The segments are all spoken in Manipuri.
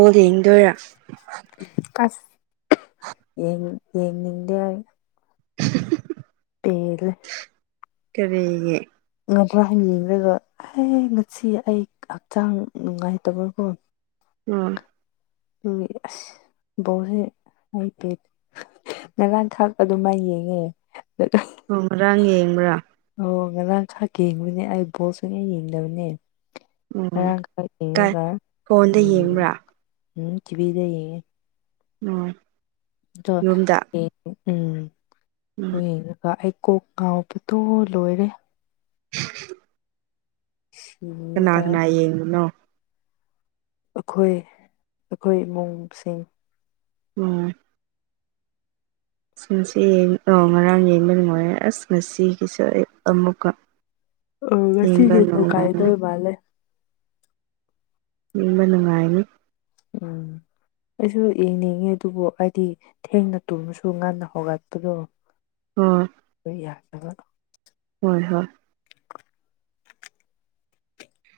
ꯣ ꯏꯗꯔ ꯁ ꯌꯦ ꯌꯦꯡꯅꯤꯡꯗꯦ ꯑꯩ [unintelligible] ꯀꯔꯤꯒꯤ ꯉꯗ꯭ꯔꯥ ꯍꯥꯏꯅ ꯌꯦꯡꯔꯥꯒ ꯑꯦ ꯉꯁꯤ ꯑꯩ ꯍꯛꯆꯥꯡ ꯅꯨꯡꯉꯥꯏꯇꯕꯀꯣ ꯎꯝ [unintelligible] ꯕꯣꯜꯁꯦ ꯑꯩꯇꯦ ꯅꯒꯥꯟ ꯊꯥꯛ ꯑꯗꯨꯝꯃꯩ ꯌꯦꯡꯉꯦ ꯊꯣꯡ ꯉꯔꯥꯡ ꯌꯦꯡꯕ꯭ꯔꯥ ꯑꯣ ꯉꯔꯥꯡ ꯈꯛ ꯌꯦꯡꯕꯅꯦ ꯑꯩ ꯕꯣꯜꯁꯨꯌꯦꯡ ꯌꯦꯡꯗꯕꯅꯦ ꯑꯣ [unintelligible] ꯀꯥꯏ ꯌꯦꯉꯒ ꯐꯣꯟꯗ ꯎꯝ ꯌꯦꯡꯕ꯭ꯔꯥ ꯎ ꯆꯤꯕꯤꯗ ꯌꯦꯉꯦ ꯎꯝ ꯌꯨꯝꯗ [unintelligible] ꯎꯝ ꯀꯣꯛ ꯉꯥꯎꯕꯗꯣ ꯂꯣꯏꯔꯦ [unintelligible] ꯁꯤꯒꯦ ꯀꯅꯥ ꯇꯧꯋꯦ ꯀꯅꯥ ꯌꯦꯡꯉꯕꯅꯣ ꯑꯩꯈꯣꯏ ꯑꯩꯈꯣꯏ ꯏꯃꯨꯡꯁꯤꯡ ꯎꯝ ꯑꯁꯁꯤ ꯉꯔꯥꯡ ꯌꯦꯡꯕ ꯅꯨꯡꯉꯥꯏꯔꯦ ꯑꯁ ꯉꯁꯤꯒꯤꯁꯨ ꯑꯩ ꯑꯃꯨꯛꯀ ꯑꯣ ꯌꯦꯡꯕ ꯉꯁꯤꯒꯤꯗꯣ ꯅꯨꯡꯉꯥꯏꯅꯤ ꯀꯥꯏꯗꯧ ꯃꯥꯂꯦ ꯅꯤꯡꯕ ꯅꯨꯡꯉꯥꯏꯅꯤ ꯎꯝ ꯑꯩꯁꯨ ꯌꯦꯡꯅꯤꯡꯉꯦ ꯑꯗꯨꯕꯨ ꯍꯥꯏꯗꯤ ꯊꯦꯡꯅ ꯇꯨꯝꯃꯁꯨ ꯉꯟꯅ ꯍꯧꯒꯠꯄꯗꯣ ꯑꯣ ꯈꯣꯏ ꯌꯥꯗꯕ ꯍꯣꯏ ꯍꯣꯏ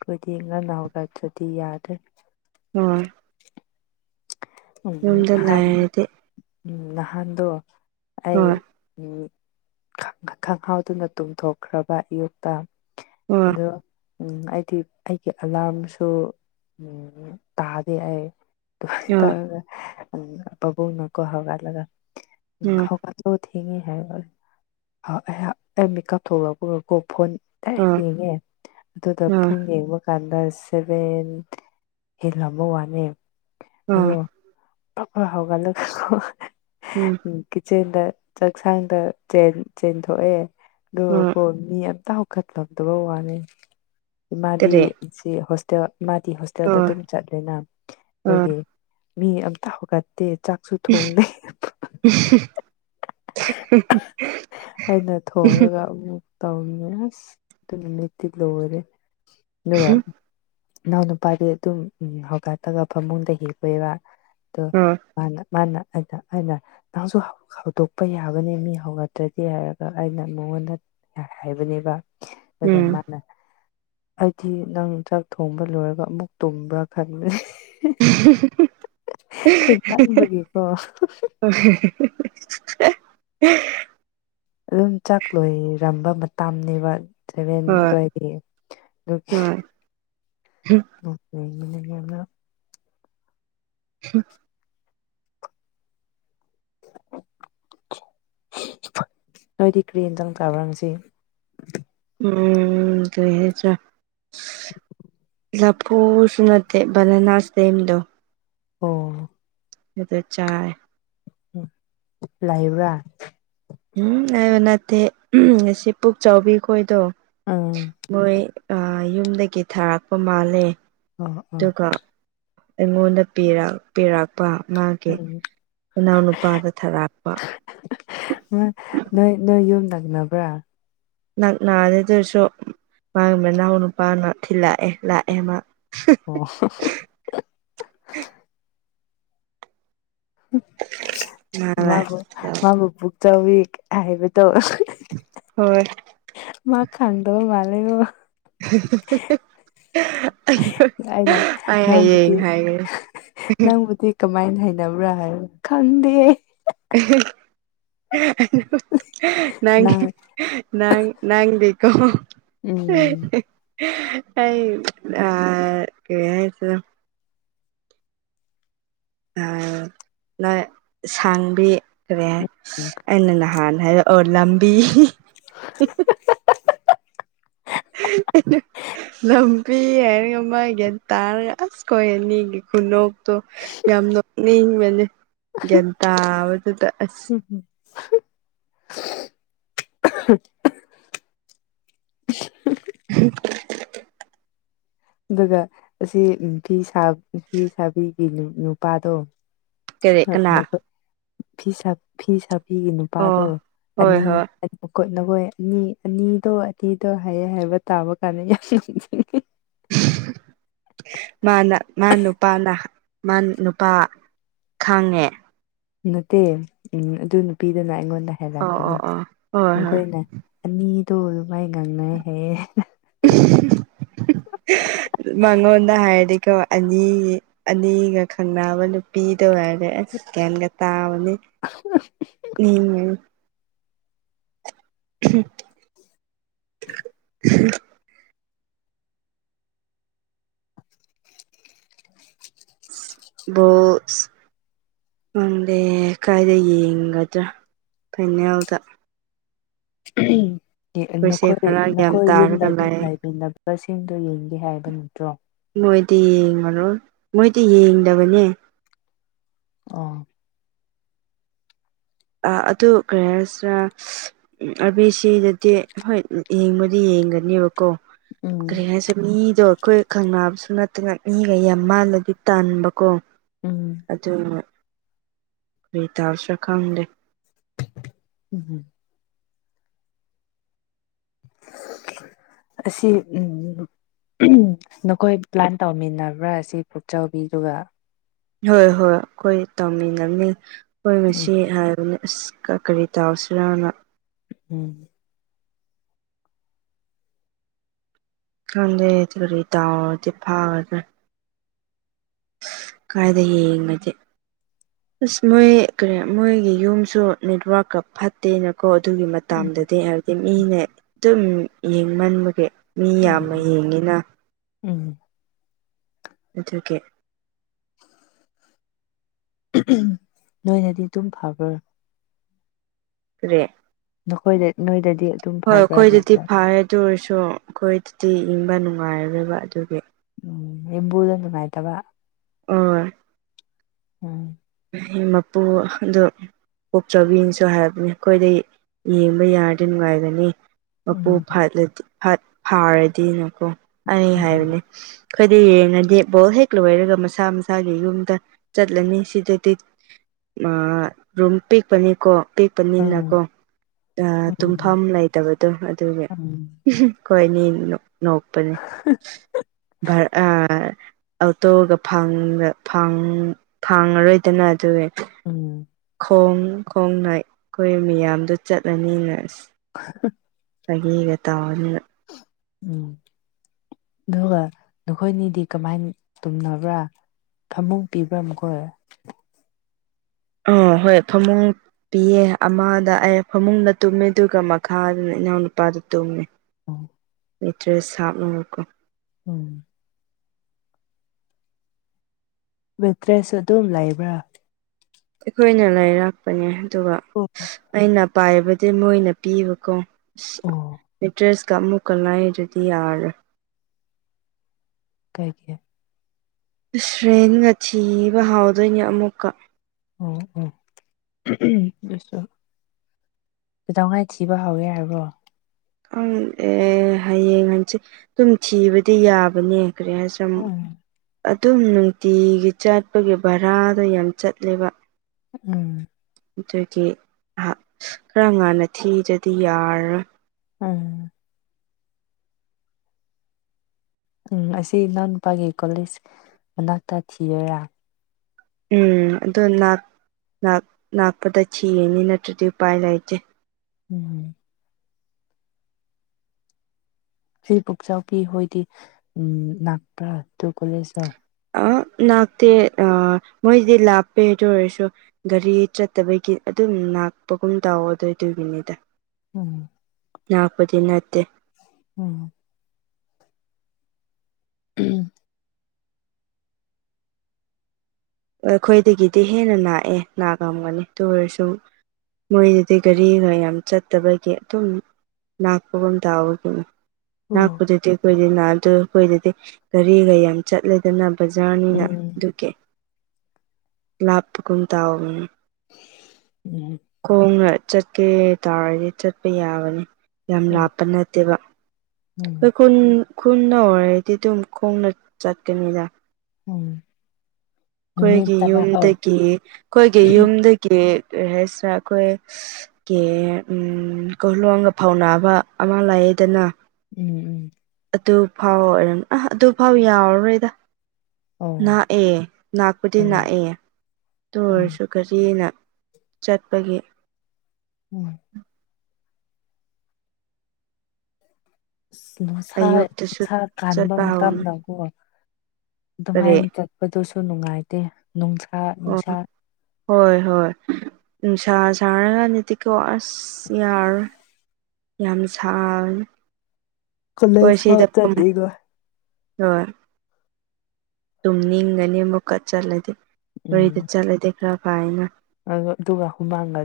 ꯈꯣꯏꯗꯤ ꯉꯟꯅꯥ ꯍꯧꯒꯠ ꯇꯔꯥꯗꯤ ꯌꯥꯗꯦ [unintelligible] ꯎꯝ ꯌꯨꯝꯗ ꯅꯍꯥꯟ ꯂꯩꯔꯗꯤ ꯎꯝ ꯅꯍꯥꯟꯗꯨ ꯑꯩ ꯍꯣꯏ ꯈꯪꯍꯥꯎꯗꯨꯅ ꯇꯨꯝꯊꯣꯛꯈ꯭ꯔꯕ ꯑꯌꯨꯛꯇ ꯍꯣꯏ ꯑꯗꯣ ꯎꯝ ꯑꯩꯗꯤ ꯑꯩꯒꯤ ꯑꯂꯥꯔꯝꯁꯨ ꯇꯥꯗꯦ ꯑꯩ ꯍꯣꯏ [unintelligible] ꯄꯕꯨꯡꯅꯀꯣ ꯍꯧꯒꯂ ꯎꯝ [unintelligible] ꯑꯣ ꯊꯦꯡꯉꯦ ꯍꯥꯏꯔꯦ ꯑꯩꯍꯥꯛ ꯑꯩ ꯃꯤꯀꯞ ꯊꯣꯛꯂꯛ ꯄꯨꯀꯥꯀꯣ ꯐꯣꯟ [unintelligible] ꯎꯝ ꯌꯦꯡꯉꯦ ꯑꯗꯨꯗ ꯎꯝ ꯄꯨꯡ ꯌꯦꯡꯕ ꯀꯥꯟꯗ ꯁꯚꯦꯟ ꯍꯤꯜ ꯑꯃ ꯋꯥꯅꯦ ꯎꯝ ꯑꯩꯌꯣ ꯇꯞꯅ ꯍꯥꯎꯒꯠꯂꯒꯀꯣ ꯎꯝ [unintelligible] ꯀꯤꯠꯆꯦꯟꯗ ꯆꯥꯛꯁꯥꯡꯗ ꯆꯦꯟ ꯆꯦꯟꯊꯣꯛꯑꯦ ꯎꯝ ꯑꯗꯨꯒꯀꯣ ꯃꯤ ꯑꯇꯥꯎ [unintelligible] ꯋꯥꯅꯦ ꯏꯃꯗꯤ ꯀꯔꯤ ꯖꯤ ꯍꯣꯁꯇꯦꯜ ꯃꯥꯗꯤ ꯍꯣꯁ [unintelligible] ꯑꯣ ꯑꯗꯨꯝ ꯆꯠꯂꯦꯅ ꯑꯣ ꯑꯗꯨꯒꯤ ꯃꯤ ꯑꯝꯇ ꯍꯧꯒꯠꯇꯦ ꯆꯥꯛꯁꯨ ꯊꯣꯡꯗꯦ [unintelligible] ꯑꯩꯅ ꯊꯣꯡꯉꯥꯒ ꯑꯃꯨꯛ ꯇꯧꯕꯅꯦ ꯑꯁ ꯑꯗꯨ ꯅꯨꯃꯤꯠꯇꯤ ꯂꯣꯏꯔꯦ ꯑ ꯎꯝ ꯑꯗꯨꯒ ꯏꯅꯥꯎ ꯅꯨꯄꯥꯗꯤ ꯑꯗꯨꯝ ꯍꯧꯒꯠꯂꯒ ꯐꯃꯨꯡꯗ ꯍꯤꯞꯄꯦꯕ ꯑꯗꯣ ꯍꯣꯏ ꯃꯥꯅ ꯃꯥꯅ ꯑꯩꯅ ꯑꯩꯅ ꯅꯪꯁꯨ ꯍꯧ ꯍꯧꯗꯣꯛ ꯑꯩ ꯌꯥꯢꯕꯅꯤ ꯃꯤ ꯍꯧꯒꯠꯇ꯭ꯔꯗꯤ ꯍꯥꯏꯔꯒ ꯑꯩꯅ ꯃꯉꯣꯟꯗ ꯍꯥꯏꯕꯅꯦꯕ ꯗꯨꯗ ꯃꯥꯅꯥ ꯑꯩꯗꯤ ꯅꯪ ꯆꯥꯛ ꯊꯣꯡꯕ ꯂꯣꯏꯔꯒ ꯑꯃꯨꯛ ꯇꯨꯝꯕ꯭ꯔꯥ ꯈꯟꯕꯅꯤ [unintelligible] ꯊꯤꯡꯃꯟꯕꯒꯤꯀꯣ [unintelligible] [unintelligible] ꯑꯗꯨꯝ ꯆꯥꯛ ꯂꯣꯏꯔꯝꯕ ꯃꯇꯝꯅꯦꯕ ꯁꯚꯦꯟ ꯍꯣꯏ ꯑꯗꯨꯋꯥꯢꯗꯤ ꯑꯗꯨ ꯅꯣꯛꯅꯤꯡꯉꯤꯅꯦ ꯌꯥꯝꯅ ꯍꯝ... ꯅꯣꯏꯗꯤ ꯀꯔꯤ ꯑꯟꯁꯥꯡ ꯆꯥꯕꯔꯥ ꯉꯁꯤ ꯎꯝ....... ꯀꯔꯤ ꯍꯥꯢꯁꯦꯔ ꯂꯐꯨꯁꯨ ꯅꯠꯇꯦ ꯕꯟꯅꯅ ꯁ꯭ꯇꯦꯝꯗꯣ ꯑꯣ...... ꯗꯨꯗ ꯆꯥꯏ ꯎ..... ꯂꯥꯏꯕ꯭ꯔꯥ ꯎꯝ ꯍꯥꯏꯕ ꯅꯠꯇꯦ ꯉꯁꯤ ꯄꯨꯛ ꯆꯥꯎꯕꯤꯈꯣꯏꯗꯣ ꯑꯝ.... ꯃꯣꯏ ꯑ.... ꯌꯨꯝꯗꯒꯤ ꯊꯥꯔꯛꯄ ꯃꯥꯜꯂꯦ ꯑꯣ ꯑꯣ ꯑꯗꯨꯒ ꯑꯩꯉꯣꯟꯗ ꯄꯤꯔꯛ ꯄꯤꯔꯛꯄ ꯃꯥꯒꯤ ꯎꯝ ꯏꯅꯥꯎꯅꯨꯄꯥꯗ ꯊꯥꯔꯛꯄ ꯅꯣꯏ ꯅꯣꯏ ꯅꯣꯢꯌꯨꯝ ꯅꯛꯅꯕ꯭ꯔꯥ ꯅꯛꯅꯥꯗꯦ ꯑꯗꯨ ꯑꯣꯢꯔꯁꯨ ꯃꯥꯒꯤ ꯃꯅꯥꯎꯅꯨꯄꯥꯅ ꯊꯤꯜꯂꯛꯑꯦ ꯂꯥꯛꯑꯦ ꯃꯥ ꯑꯣ ꯍꯣ..... ꯃꯥ ꯃꯥꯕꯨ ꯃꯥꯕꯨ ꯄꯨꯛꯆꯥꯎꯕꯤ ꯍꯥꯏꯕꯗꯣ ꯍꯣꯏ...... ꯃꯥ ꯈꯪꯗꯕ ꯃꯥꯜꯂꯦꯀꯣ ꯍꯤ ꯍꯤ.... ꯑꯩꯅ ꯑꯩ ꯍꯥꯌꯦꯡ ꯅꯪꯕꯨꯗꯤ ꯍꯥꯢꯔꯒꯦ..... ꯀꯃꯥꯏ ꯍꯩꯅꯕ꯭ꯔꯥ ꯍꯥꯏꯔꯒ ꯈꯪꯗꯦ ꯑꯍꯦ... ꯑꯍꯦ.... ꯅꯪꯒꯤ ꯅꯪ ꯅꯪ ꯅꯪꯗꯤꯀꯣ.... ꯎꯝ ꯑꯩ ꯑ.... ꯀꯔꯤ ꯍꯥꯏꯁꯦꯔ ꯑ... ꯪ ꯁꯥꯡꯕꯤ ꯀꯔꯤ ꯍꯥꯢ ꯎꯝ... ꯑꯩꯅ ꯅꯍꯥꯟ ꯍꯥꯢꯔꯛꯑꯣ ꯂꯝꯕꯤ ꯍꯤ..... ꯢꯅꯨ.... ꯂꯝꯕꯤ ꯍꯥꯏꯔꯒ ꯃꯥ ꯒ꯭ꯌꯥꯟ ꯇꯥꯔꯒ ꯑꯁ ꯈꯣꯏ ꯑꯅꯤꯒꯤ ꯈꯨꯅꯣꯛꯇꯣ ꯌꯥꯝ ꯅꯣꯛꯅꯤꯡꯕꯅꯦ ꯒ꯭ꯌꯥꯟ ꯇꯥꯕꯗꯨꯗ ꯑꯁ ꯎꯝꯝ ꯍꯝ... ꯑꯗꯨꯒ ꯑꯁꯤ ꯐꯤ ꯁꯥꯕꯤ ꯐꯤ ꯁꯥꯕꯤꯒꯤ ꯅꯨꯄꯥꯗꯣ ꯀꯔꯤ ꯑ ꯀꯅꯥ ꯅꯈꯣꯢ ꯐꯤ ꯁꯥꯕꯤꯒꯤ ꯑꯣ ꯅꯨꯄꯥꯗꯣ ꯍꯣꯏ ꯑꯅꯤ ꯍꯣꯏ ꯈꯣꯠꯅꯈꯣꯏ ꯑꯅꯤ ꯑꯅꯤꯗꯣ ꯑꯅꯤꯗꯣ ꯍꯥꯏꯌꯦꯦ ꯍꯥꯏꯕ ꯇꯥꯕ ꯀꯥꯟꯗ ꯌꯥꯝ ꯃꯥꯅ ꯃꯥ ꯅꯨꯄꯥꯅ ꯃꯥ ꯅꯨꯄꯥ ꯈꯪꯉꯦ ꯅꯠꯇꯦ ꯎꯝ ꯑꯗꯨ ꯅꯨꯄꯤꯗꯨꯅ ꯑꯩꯉꯣꯟꯗ ꯑꯣ ꯍꯂꯛꯄꯅꯤ ꯑꯣ ꯑꯣ ꯍꯣꯏ ꯍꯣꯏ ꯃꯈꯣꯏꯅ ꯑꯅꯤꯗꯣ ꯑꯗꯨ ꯃꯥꯏ ꯉꯥꯡꯅꯩꯍꯌꯦ [unintelligible] ꯃꯉꯣꯟꯗ ꯍꯥꯏꯔꯗꯤꯀꯣ ꯑꯅꯤ ꯑꯅꯤꯒ ꯈꯪꯅꯕ ꯅꯨꯄꯤꯗꯧ ꯍꯥꯏꯔꯦ ꯑꯁ ꯀꯦꯦꯜꯒ ꯇ ꯑꯃꯅꯤꯅꯤ ꯑ ꯎꯝ ꯍ ꯎ [unintelligible] ꯅꯪꯗꯦ ꯀꯥꯏꯗ ꯌꯦꯡꯒꯗ꯭ꯔꯥ ꯐꯥꯏꯅꯦꯜꯗ ꯑꯩꯈꯣꯏꯁꯦ ꯅꯈꯣꯏ ꯈꯔ ꯒ꯭ꯌꯥꯟ ꯅꯈꯣꯏ ꯌꯨꯝꯕꯤ ꯇꯥꯔꯒ ꯂꯩ ꯂꯩꯕꯤ ꯕꯁꯁꯤꯡꯗꯣ ꯌꯦꯡꯒꯦ ꯍꯥꯏꯕ ꯅꯠꯇ꯭ꯔꯣ ꯃꯣꯏꯗꯤ ꯌꯦꯡꯉꯔꯣꯏ ꯃꯣꯏꯗꯤ ꯌꯦꯡꯗꯕꯅꯦ ꯑꯣ ꯑꯥ ꯑꯗꯨ ꯀꯔꯤ ꯍꯥꯏꯁꯤꯔ ꯎꯝ ꯑꯥꯔꯕꯤ ꯁꯤꯗꯗꯤ ꯍꯣꯏ ꯌꯦꯡꯕꯗꯤ ꯌꯦꯡꯒꯅꯦꯕꯀꯣ ꯎꯝ ꯀꯔꯤ ꯍꯥꯏ ꯃꯤꯗꯣ ꯑꯩꯈꯣꯏ ꯈꯪꯅꯕꯁꯨ ꯅꯠꯇꯅ ꯃꯤꯒ ꯌꯥꯝ ꯃꯥꯜꯂꯗꯤ ꯇꯥꯟꯕꯀꯣ ꯎꯝ ꯑꯗꯨꯅ ꯀꯔꯤ ꯇꯧꯁꯤꯔ ꯈꯪꯗꯦ ꯎꯝ ꯍꯝ ꯑꯁꯤ ꯎꯝ ꯅꯈꯣꯏ ꯄ꯭ꯂꯥꯟ ꯇꯧꯃꯤꯟꯅꯕ꯭ꯔꯥ ꯁꯤ ꯄꯨꯛꯆꯧꯕꯤꯗꯨꯒ ꯍꯣꯏ ꯍꯣꯏ ꯑꯩꯈꯣꯏ ꯇꯧꯃꯤꯟꯅꯕꯅꯤ ꯑꯩꯈꯣꯏ ꯎꯝ ꯉꯁꯤ ꯍꯥꯏꯕꯅꯤ ꯑꯁ ꯀꯔꯤ ꯇꯧꯁꯤꯔꯥꯅ ꯎꯝ ꯈꯪꯗꯦ ꯇꯔꯤ ꯇꯥꯎꯔꯗꯤ ꯐꯥꯒꯗ ꯀꯥꯏꯗ ꯌꯦꯡꯉꯗꯤ ꯑꯁ ꯃꯣꯏ ꯀꯔꯤ ꯃꯣꯏꯒꯤ ꯌꯨꯝꯁꯨ ꯅꯦꯠꯋꯥꯔꯛꯀꯥ ꯐꯠꯇꯦꯅ ꯀꯣ ꯑꯗꯨꯒꯤ ꯎꯝ ꯃꯇꯝꯗꯗꯤ ꯍꯥꯏꯕꯗꯤ ꯃꯤꯅꯦ ꯑꯗꯨꯝ ꯌꯦꯡꯃꯟꯕꯒꯤ ꯃꯤ ꯌꯥꯝꯅ ꯌꯦꯡꯉꯤꯅ ꯎꯝ ꯑꯗꯨꯒꯤ ꯅꯣꯏꯅꯗꯤ ꯑꯗꯨꯝ ꯐꯕ꯭ꯔ ꯀꯥꯔꯤ ꯅꯈꯣꯏꯗ ꯅꯣꯏꯗꯗꯤ ꯑꯗꯨꯝ ꯍꯣꯏ ꯐꯕ꯭ꯔꯥꯅꯦ ꯑꯩꯈꯣꯏꯗꯗꯤ ꯑꯗꯨ ꯐꯔꯦ ꯑꯗꯨ ꯑꯣꯏꯔꯁꯨ ꯑꯩꯈꯣꯏꯗꯗꯤ ꯏꯪꯕ ꯅꯨꯡꯉꯥꯏꯔꯣꯏꯕ ꯑꯗꯨꯒꯤ ꯎꯝ ꯌꯨꯝꯕꯨꯗ ꯅꯨꯡꯉꯥꯏꯇꯕ ꯑꯣꯏ ꯎꯝ ꯃꯄꯨ ꯑꯗꯨ ꯀꯣꯛꯆꯥꯎꯕꯤꯅꯁꯨ ꯍꯥꯏꯕꯅꯤ ꯑꯩꯈꯣꯏꯗꯩ ꯌꯦꯡꯕ ꯌꯥꯔꯗꯤ ꯅꯨꯡꯉꯥꯏꯒꯅꯤ ꯃꯄꯨ ꯎꯝ ꯐꯠꯂꯗꯤꯠ ꯐꯥꯔꯗꯤꯅꯀꯣ ꯑꯩ ꯎꯝ ꯍꯥꯏꯕꯅꯤ ꯑꯩꯈꯣꯏꯗꯤ ꯌꯦꯡꯉꯗꯤ ꯕꯣꯜ ꯍꯦꯛ ꯂꯣꯏꯔꯒ ꯃꯁꯥ ꯃꯁꯥꯒꯤ ꯌꯨꯝꯗ ꯆꯠꯂꯅꯤ ꯁꯤꯗ ꯇꯤꯠ ꯑꯥ ꯔꯨꯝ ꯄꯤꯛꯄꯅꯤꯀꯣ ꯑꯥ ꯑꯥ ꯄꯤꯛꯄꯅꯤꯅꯀꯣ ꯎꯝ ꯇꯨꯝꯐꯝ ꯂꯩꯇꯕꯗꯣ ꯑꯗꯨꯒꯤ ꯎꯝ ꯈꯣꯏꯅꯤ ꯅꯣꯛꯄꯅꯦ ꯑꯥ ꯑꯣꯇꯣꯒ ꯐꯪ ꯐꯪ ꯐꯥꯡꯉꯔꯣꯏ ꯗꯅ ꯑꯗꯨꯒꯤ ꯎꯝ ꯈꯣꯡ ꯈꯣꯡꯅ ꯑꯩꯈꯣꯏ ꯃꯤꯌꯥꯝꯗꯣ ꯆꯠꯂꯅꯤꯅ ꯑꯁ [unintelligible] ꯐꯒꯤꯒ ꯇꯥꯎꯅꯤꯅ ꯎꯝ ꯑꯗꯨꯒ ꯅꯈꯣꯏꯅꯤꯗꯤ ꯀꯃꯥꯏꯅ ꯇꯨꯝꯅꯕ꯭ꯔꯥ ꯐꯃꯨꯡ ꯄꯤꯕ꯭ꯔꯥ ꯃꯈꯣꯏ ꯑꯥ ꯍꯣꯏ ꯐꯃꯨꯡ ꯄꯤꯌꯦ ꯑꯃꯗ ꯑꯩ ꯐꯃꯨꯡꯗ ꯇꯨꯝꯃꯦ ꯑꯗꯨꯒ ꯃꯈꯥꯗꯅ ꯏꯅꯥꯎꯅꯨꯄꯥꯗꯣ ꯇꯨꯝꯃꯦ [unintelligible] ꯃꯦꯇ꯭ꯔꯦꯁ ꯍꯥꯞꯅꯒ ꯀꯣ ꯎꯝ ꯃꯦꯇ꯭ꯔꯦꯁꯨ ꯑꯗꯨꯝ ꯂꯩꯕ꯭ꯔꯥ ꯑꯩꯈꯣꯏꯅ ꯂꯩꯥꯏꯔꯥꯛꯄꯅꯦ ꯑꯗꯨꯒ ꯑꯣ ꯑꯣ ꯑꯩꯅ ꯄꯥꯏꯕꯗꯤ ꯃꯣꯏꯅ ꯄꯤꯕꯀꯣ ꯑꯣ ꯃꯦꯇ꯭ꯔꯦꯁꯀꯥ ꯑꯃꯨꯛ ꯀꯥꯏ ꯑꯗꯨꯗꯤ ꯌꯥꯔ ꯀꯥꯏꯒꯤ ꯁ꯭ꯔꯦꯟꯒ ꯊꯤꯕ ꯍꯥꯎꯗꯣꯏꯅꯦ ꯑꯃꯨꯛꯀ ꯑꯣ ꯑꯣ ꯇꯧꯉꯥꯏ ꯊꯤꯕ ꯍꯧꯋꯦ ꯍꯥꯏꯔꯕꯣ ꯑꯪ ꯑꯦ ꯍꯌꯦꯡ ꯍꯪꯁ ꯑꯗꯨꯝ ꯊꯤꯕꯗꯤ ꯌꯥꯕꯅꯦ ꯀꯔꯤ ꯍꯥꯏꯁ ꯎꯝ ꯑꯗꯨꯝ ꯅꯨꯡꯇꯤꯒꯤ ꯆꯥꯠꯄꯒꯤ ꯚꯔꯥꯗ ꯌꯥꯝ ꯆꯠꯂꯦꯕ ꯎꯝ ꯑꯗꯨꯒꯤ ꯈꯔ ꯉꯥꯟꯟꯅ ꯊꯤꯗꯗꯤ ꯌꯥꯔꯣꯏ ꯎꯝ ꯎꯝ ꯑꯁꯤ ꯏꯅꯥꯎ ꯅꯨꯨꯄꯥꯒꯤ ꯀꯣꯂꯦꯖ ꯃꯅꯥꯛꯇ ꯊꯤꯔꯣꯏꯔꯥ ꯎꯝ ꯑꯗꯣ ꯉꯛꯄꯗ ꯊꯅꯤ ꯅꯠꯇ꯭ꯔꯗꯤ ꯎꯄꯥꯏ ꯂꯩꯇꯦ ꯎꯝ ꯁꯤ ꯄꯨꯛꯆꯥꯎꯕꯤ ꯍꯣꯏꯗꯤ ꯎꯝ ꯂꯥꯛꯄ꯭ꯔ ꯇꯨ ꯀꯣꯂꯦꯖ ꯑ ꯅꯥꯛꯇꯦ ꯑ ꯃꯣꯏꯁꯤꯗꯤ ꯂꯥꯞꯄꯦꯗ ꯑꯣꯏꯔꯁꯨ ꯒꯥꯔꯤ ꯆꯠꯇꯕꯒꯤ ꯑꯗꯨꯝ ꯂꯥꯛꯄꯒꯨꯝ ꯇꯧꯑꯣ ꯑꯗꯨ ꯑꯣꯏꯗꯣꯏ ꯃꯤꯅꯤꯗ ꯎꯝ ꯉꯥꯛꯄꯗꯤ ꯅꯠꯇꯦ ꯎꯝ ꯎꯝ ꯑꯩꯈꯣꯏꯗꯒꯤꯗꯤ ꯍꯦꯟꯅ ꯥꯛꯑꯦ ꯅꯥ ꯉꯝꯒꯅꯤ ꯇ ꯑꯣꯏꯔꯁꯨꯨꯝ ꯃꯣꯏꯗꯤ ꯒꯥꯔꯤꯅ ꯌꯥꯝ ꯆꯠꯇꯕꯒꯤ ꯑꯗꯨꯝ ꯂꯥꯛꯄꯒ ꯇꯥꯕꯒꯅꯤ ꯎꯝ ꯅꯥꯛꯄꯗꯗꯤ ꯑꯩꯈꯣꯏꯗꯤ ꯅꯥꯗ ꯑꯩꯈꯣꯏꯗꯗꯤ ꯒꯥꯔꯤꯒ ꯌꯥꯝ ꯆꯠꯂꯦꯗꯅ ꯕꯖꯥꯔꯅꯤꯅ ꯑꯗꯨꯀꯦ ꯂꯥꯞꯄꯒꯨꯝ ꯇꯥꯎꯒꯅꯤ ꯎꯝ ꯈꯣꯡꯅ ꯆꯠꯀꯦ ꯇꯥꯔꯗꯤ ꯆꯠꯄ ꯌꯥꯕꯅꯤ ꯌꯥꯝ ꯂꯥꯞꯄ ꯅꯠꯇꯦꯕ ꯎꯝ ꯑꯩꯈꯣꯏ ꯈꯨꯟ ꯈꯨꯟꯅ ꯑꯣꯏꯔꯗꯤ ꯑꯗꯨꯝ ꯈꯣꯡꯅ ꯆꯠꯀꯅꯤꯗ ꯎꯝ ꯅꯨꯃꯤꯠ ꯑꯩꯈꯣꯏꯒꯤ ꯇꯔꯥ ꯑꯣ ꯌꯨꯝꯗꯒꯤ ꯑꯩꯈꯣꯏꯒꯤ ꯌꯨꯝꯗꯒꯤ ꯀꯔꯤ ꯍꯥꯏꯁꯤꯔꯥ ꯑꯩꯈꯣꯏ ꯀꯦ ꯎ ꯀꯣꯂꯣꯡꯒ ꯐꯥꯎꯅꯕ ꯑꯃ ꯂꯥꯛꯑꯗꯅ ꯎꯝ ꯎꯝ ꯑꯗꯨꯐꯥꯎ ꯑꯣꯏꯔꯝ ꯑꯥ ꯑꯗꯨꯐꯥꯎ ꯌꯥꯎꯔꯔꯣꯏꯗ ꯑꯣ ꯂꯥꯛꯑꯦ ꯉꯥꯛꯄꯗꯤ ꯑꯣ ꯂꯥꯛꯑꯦ ꯑꯣ ꯑꯣ ꯇꯨꯔꯁꯨ ꯀꯔꯤꯅ ꯆꯠꯄꯒꯤ ꯎꯝ ꯑ ꯅꯨꯡꯁꯥ ꯑꯌꯨꯛꯇꯁꯨ ꯁꯥꯥ ꯀꯥꯟꯕ ꯆꯠꯄ ꯍꯧꯅꯤ ꯃꯇꯝꯗꯀꯣ ꯀꯔꯤ ꯑꯗꯨꯃꯥꯏꯅ ꯆꯠ ꯑꯗꯨꯗꯨꯁꯨ ꯅꯨꯡꯉꯥꯏꯇꯦ ꯅꯨꯡꯁꯥ ꯅꯨꯡꯁꯥ ꯑꯣ ꯍꯣꯏ ꯍꯣꯏ ꯅꯨꯡꯁꯥ ꯁꯥꯔꯒꯗꯤ ꯇꯤꯀꯣ ꯑꯁ ꯌꯥꯔꯣꯏ ꯌꯥꯝ ꯁꯥꯡ ꯀꯣꯂꯦꯖ ꯐꯥꯎ ꯀꯁꯤꯗ ꯆꯠꯂꯤꯒꯣ ꯍꯣꯏ ꯇꯨꯝꯅꯤꯡꯒꯅꯤ ꯑꯃꯨꯛꯀ ꯆꯠꯂꯗꯤꯦ ꯎꯝ ꯃꯣꯔꯣꯏꯗ ꯆꯠꯂꯗꯤ ꯈꯔ ꯐꯅ ꯑꯗꯨꯒ ꯍꯨꯃꯥꯡꯒ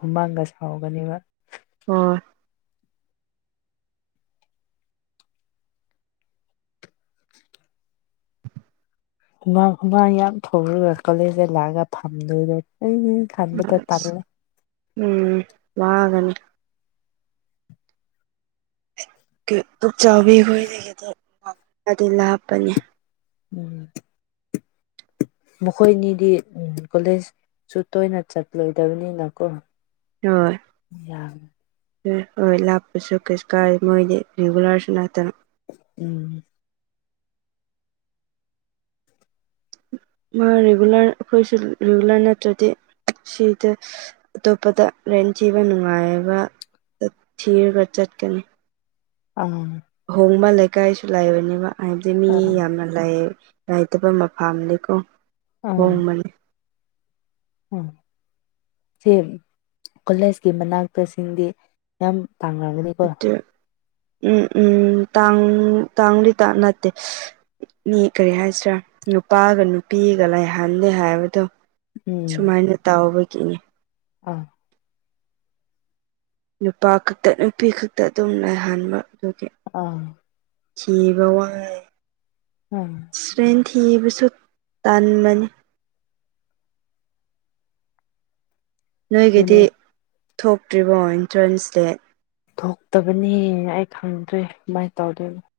ꯍꯨꯃꯥꯡꯒ ꯁꯥꯎꯒꯅꯦꯕ ꯑꯣ ꯍꯨꯃꯥꯡ ꯍꯨꯃꯥꯡ ꯌꯥꯝ ꯊꯧꯔꯒ ꯀꯣꯂꯦꯖꯇ ꯂꯥꯛꯑꯒ ꯐꯝꯗꯣꯏꯗꯣ ꯑꯩꯩꯅ ꯈꯟꯕꯗ ꯄꯜꯂꯦ ꯑꯁ ꯎꯝ ꯃꯥꯒꯅꯤ ꯄꯨꯛꯆꯥꯎꯕꯤ ꯈꯣꯏꯗꯒꯤ ꯑꯗꯨꯗꯤ ꯂꯥꯞꯄꯅꯦ ꯎꯝ ꯃꯈꯣꯏꯅꯤꯗꯤ ꯎꯝ ꯀꯣꯂꯦꯖ ꯁꯨ ꯇꯣꯏꯅ ꯆꯠꯂꯣꯏꯗꯕꯅꯤꯅ ꯀꯣ ꯍ ꯎꯝ ꯍ ꯍꯣꯏ ꯂꯥꯛꯄꯁꯨ ꯀꯩꯁꯨ ꯀꯥꯏ ꯃꯣꯏꯗꯤ ꯔꯤꯒꯨꯂꯔꯁꯨ ꯅꯠꯇꯅ ꯎꯝ ꯃꯥ ꯔꯤꯒꯨꯂꯔ ꯑꯩꯈꯣꯏꯁꯨ ꯔꯤꯒꯨꯂꯔ ꯅꯠꯇ꯭ꯔꯗꯤ ꯁꯤꯗ ꯑꯇꯣꯞꯄꯗ ꯔꯦꯟ ꯊꯤꯕ ꯅꯨꯡꯉꯥꯏꯕ ꯊꯤꯔꯒ ꯆꯠꯀꯅꯤ ꯎꯝ ꯑꯍꯣꯡꯕ ꯂꯩꯀꯥꯏꯁꯨ ꯂꯥꯏꯕꯅꯦꯕ ꯍꯥꯏꯕꯗꯤ ꯃꯤ ꯑꯥ ꯌꯥꯝꯅ ꯂꯩꯏꯇꯕ ꯃꯐꯝꯥꯝꯅꯤꯀꯣ ꯍꯣꯡꯕꯅꯤ ꯎꯝ ꯁꯤ ꯀꯣꯂꯦꯖꯀꯤ ꯃꯅꯥꯛꯇꯁꯤꯡꯗꯤ ꯌꯥꯝ ꯇꯥꯡꯅꯒꯅꯤ ꯎꯝ ꯎꯝ ꯇꯥꯡ ꯇꯥꯡꯂꯤ ꯇꯥꯟ ꯅꯠꯇꯦ ꯃꯤ ꯀꯔꯤ ꯍꯥꯏꯁꯤꯔꯥ ꯅꯨꯄꯥꯒ ꯅꯨꯄꯤꯒ ꯂꯩꯥꯏꯍꯟꯂꯦ ꯍꯥꯏꯕꯗꯣ ꯁꯨꯃꯥꯏꯅ ꯇꯥꯎꯕꯒꯤꯅꯦ ꯎꯝ ꯅꯨꯄꯥ ꯈꯛꯇ ꯅꯨꯄꯤ ꯈꯛꯇ ꯑꯗꯨꯝ ꯂꯥꯏꯍꯟꯕ ꯑꯗꯨꯒꯤ ꯑꯥ ꯀꯕꯥꯎ ꯑꯉ ꯎꯝ ꯑꯦꯛꯁꯤꯗꯦꯟ ꯊꯤꯕꯁꯨ ꯇꯥꯟꯕꯅꯤ ꯅꯣꯏꯒꯤꯗꯤ ꯑꯗꯨꯅꯦ ꯊꯣꯛꯇ꯭ꯔꯤꯕꯣ ꯑꯦꯟꯇ꯭ꯔꯦꯟꯁꯇꯦ ꯄꯨ ꯊꯣꯛꯇꯕꯅꯦꯅ ꯑꯩ ꯈꯪꯗ꯭ꯔꯦ ꯀꯃꯥꯏꯅ ꯇꯧꯗꯣꯏꯅ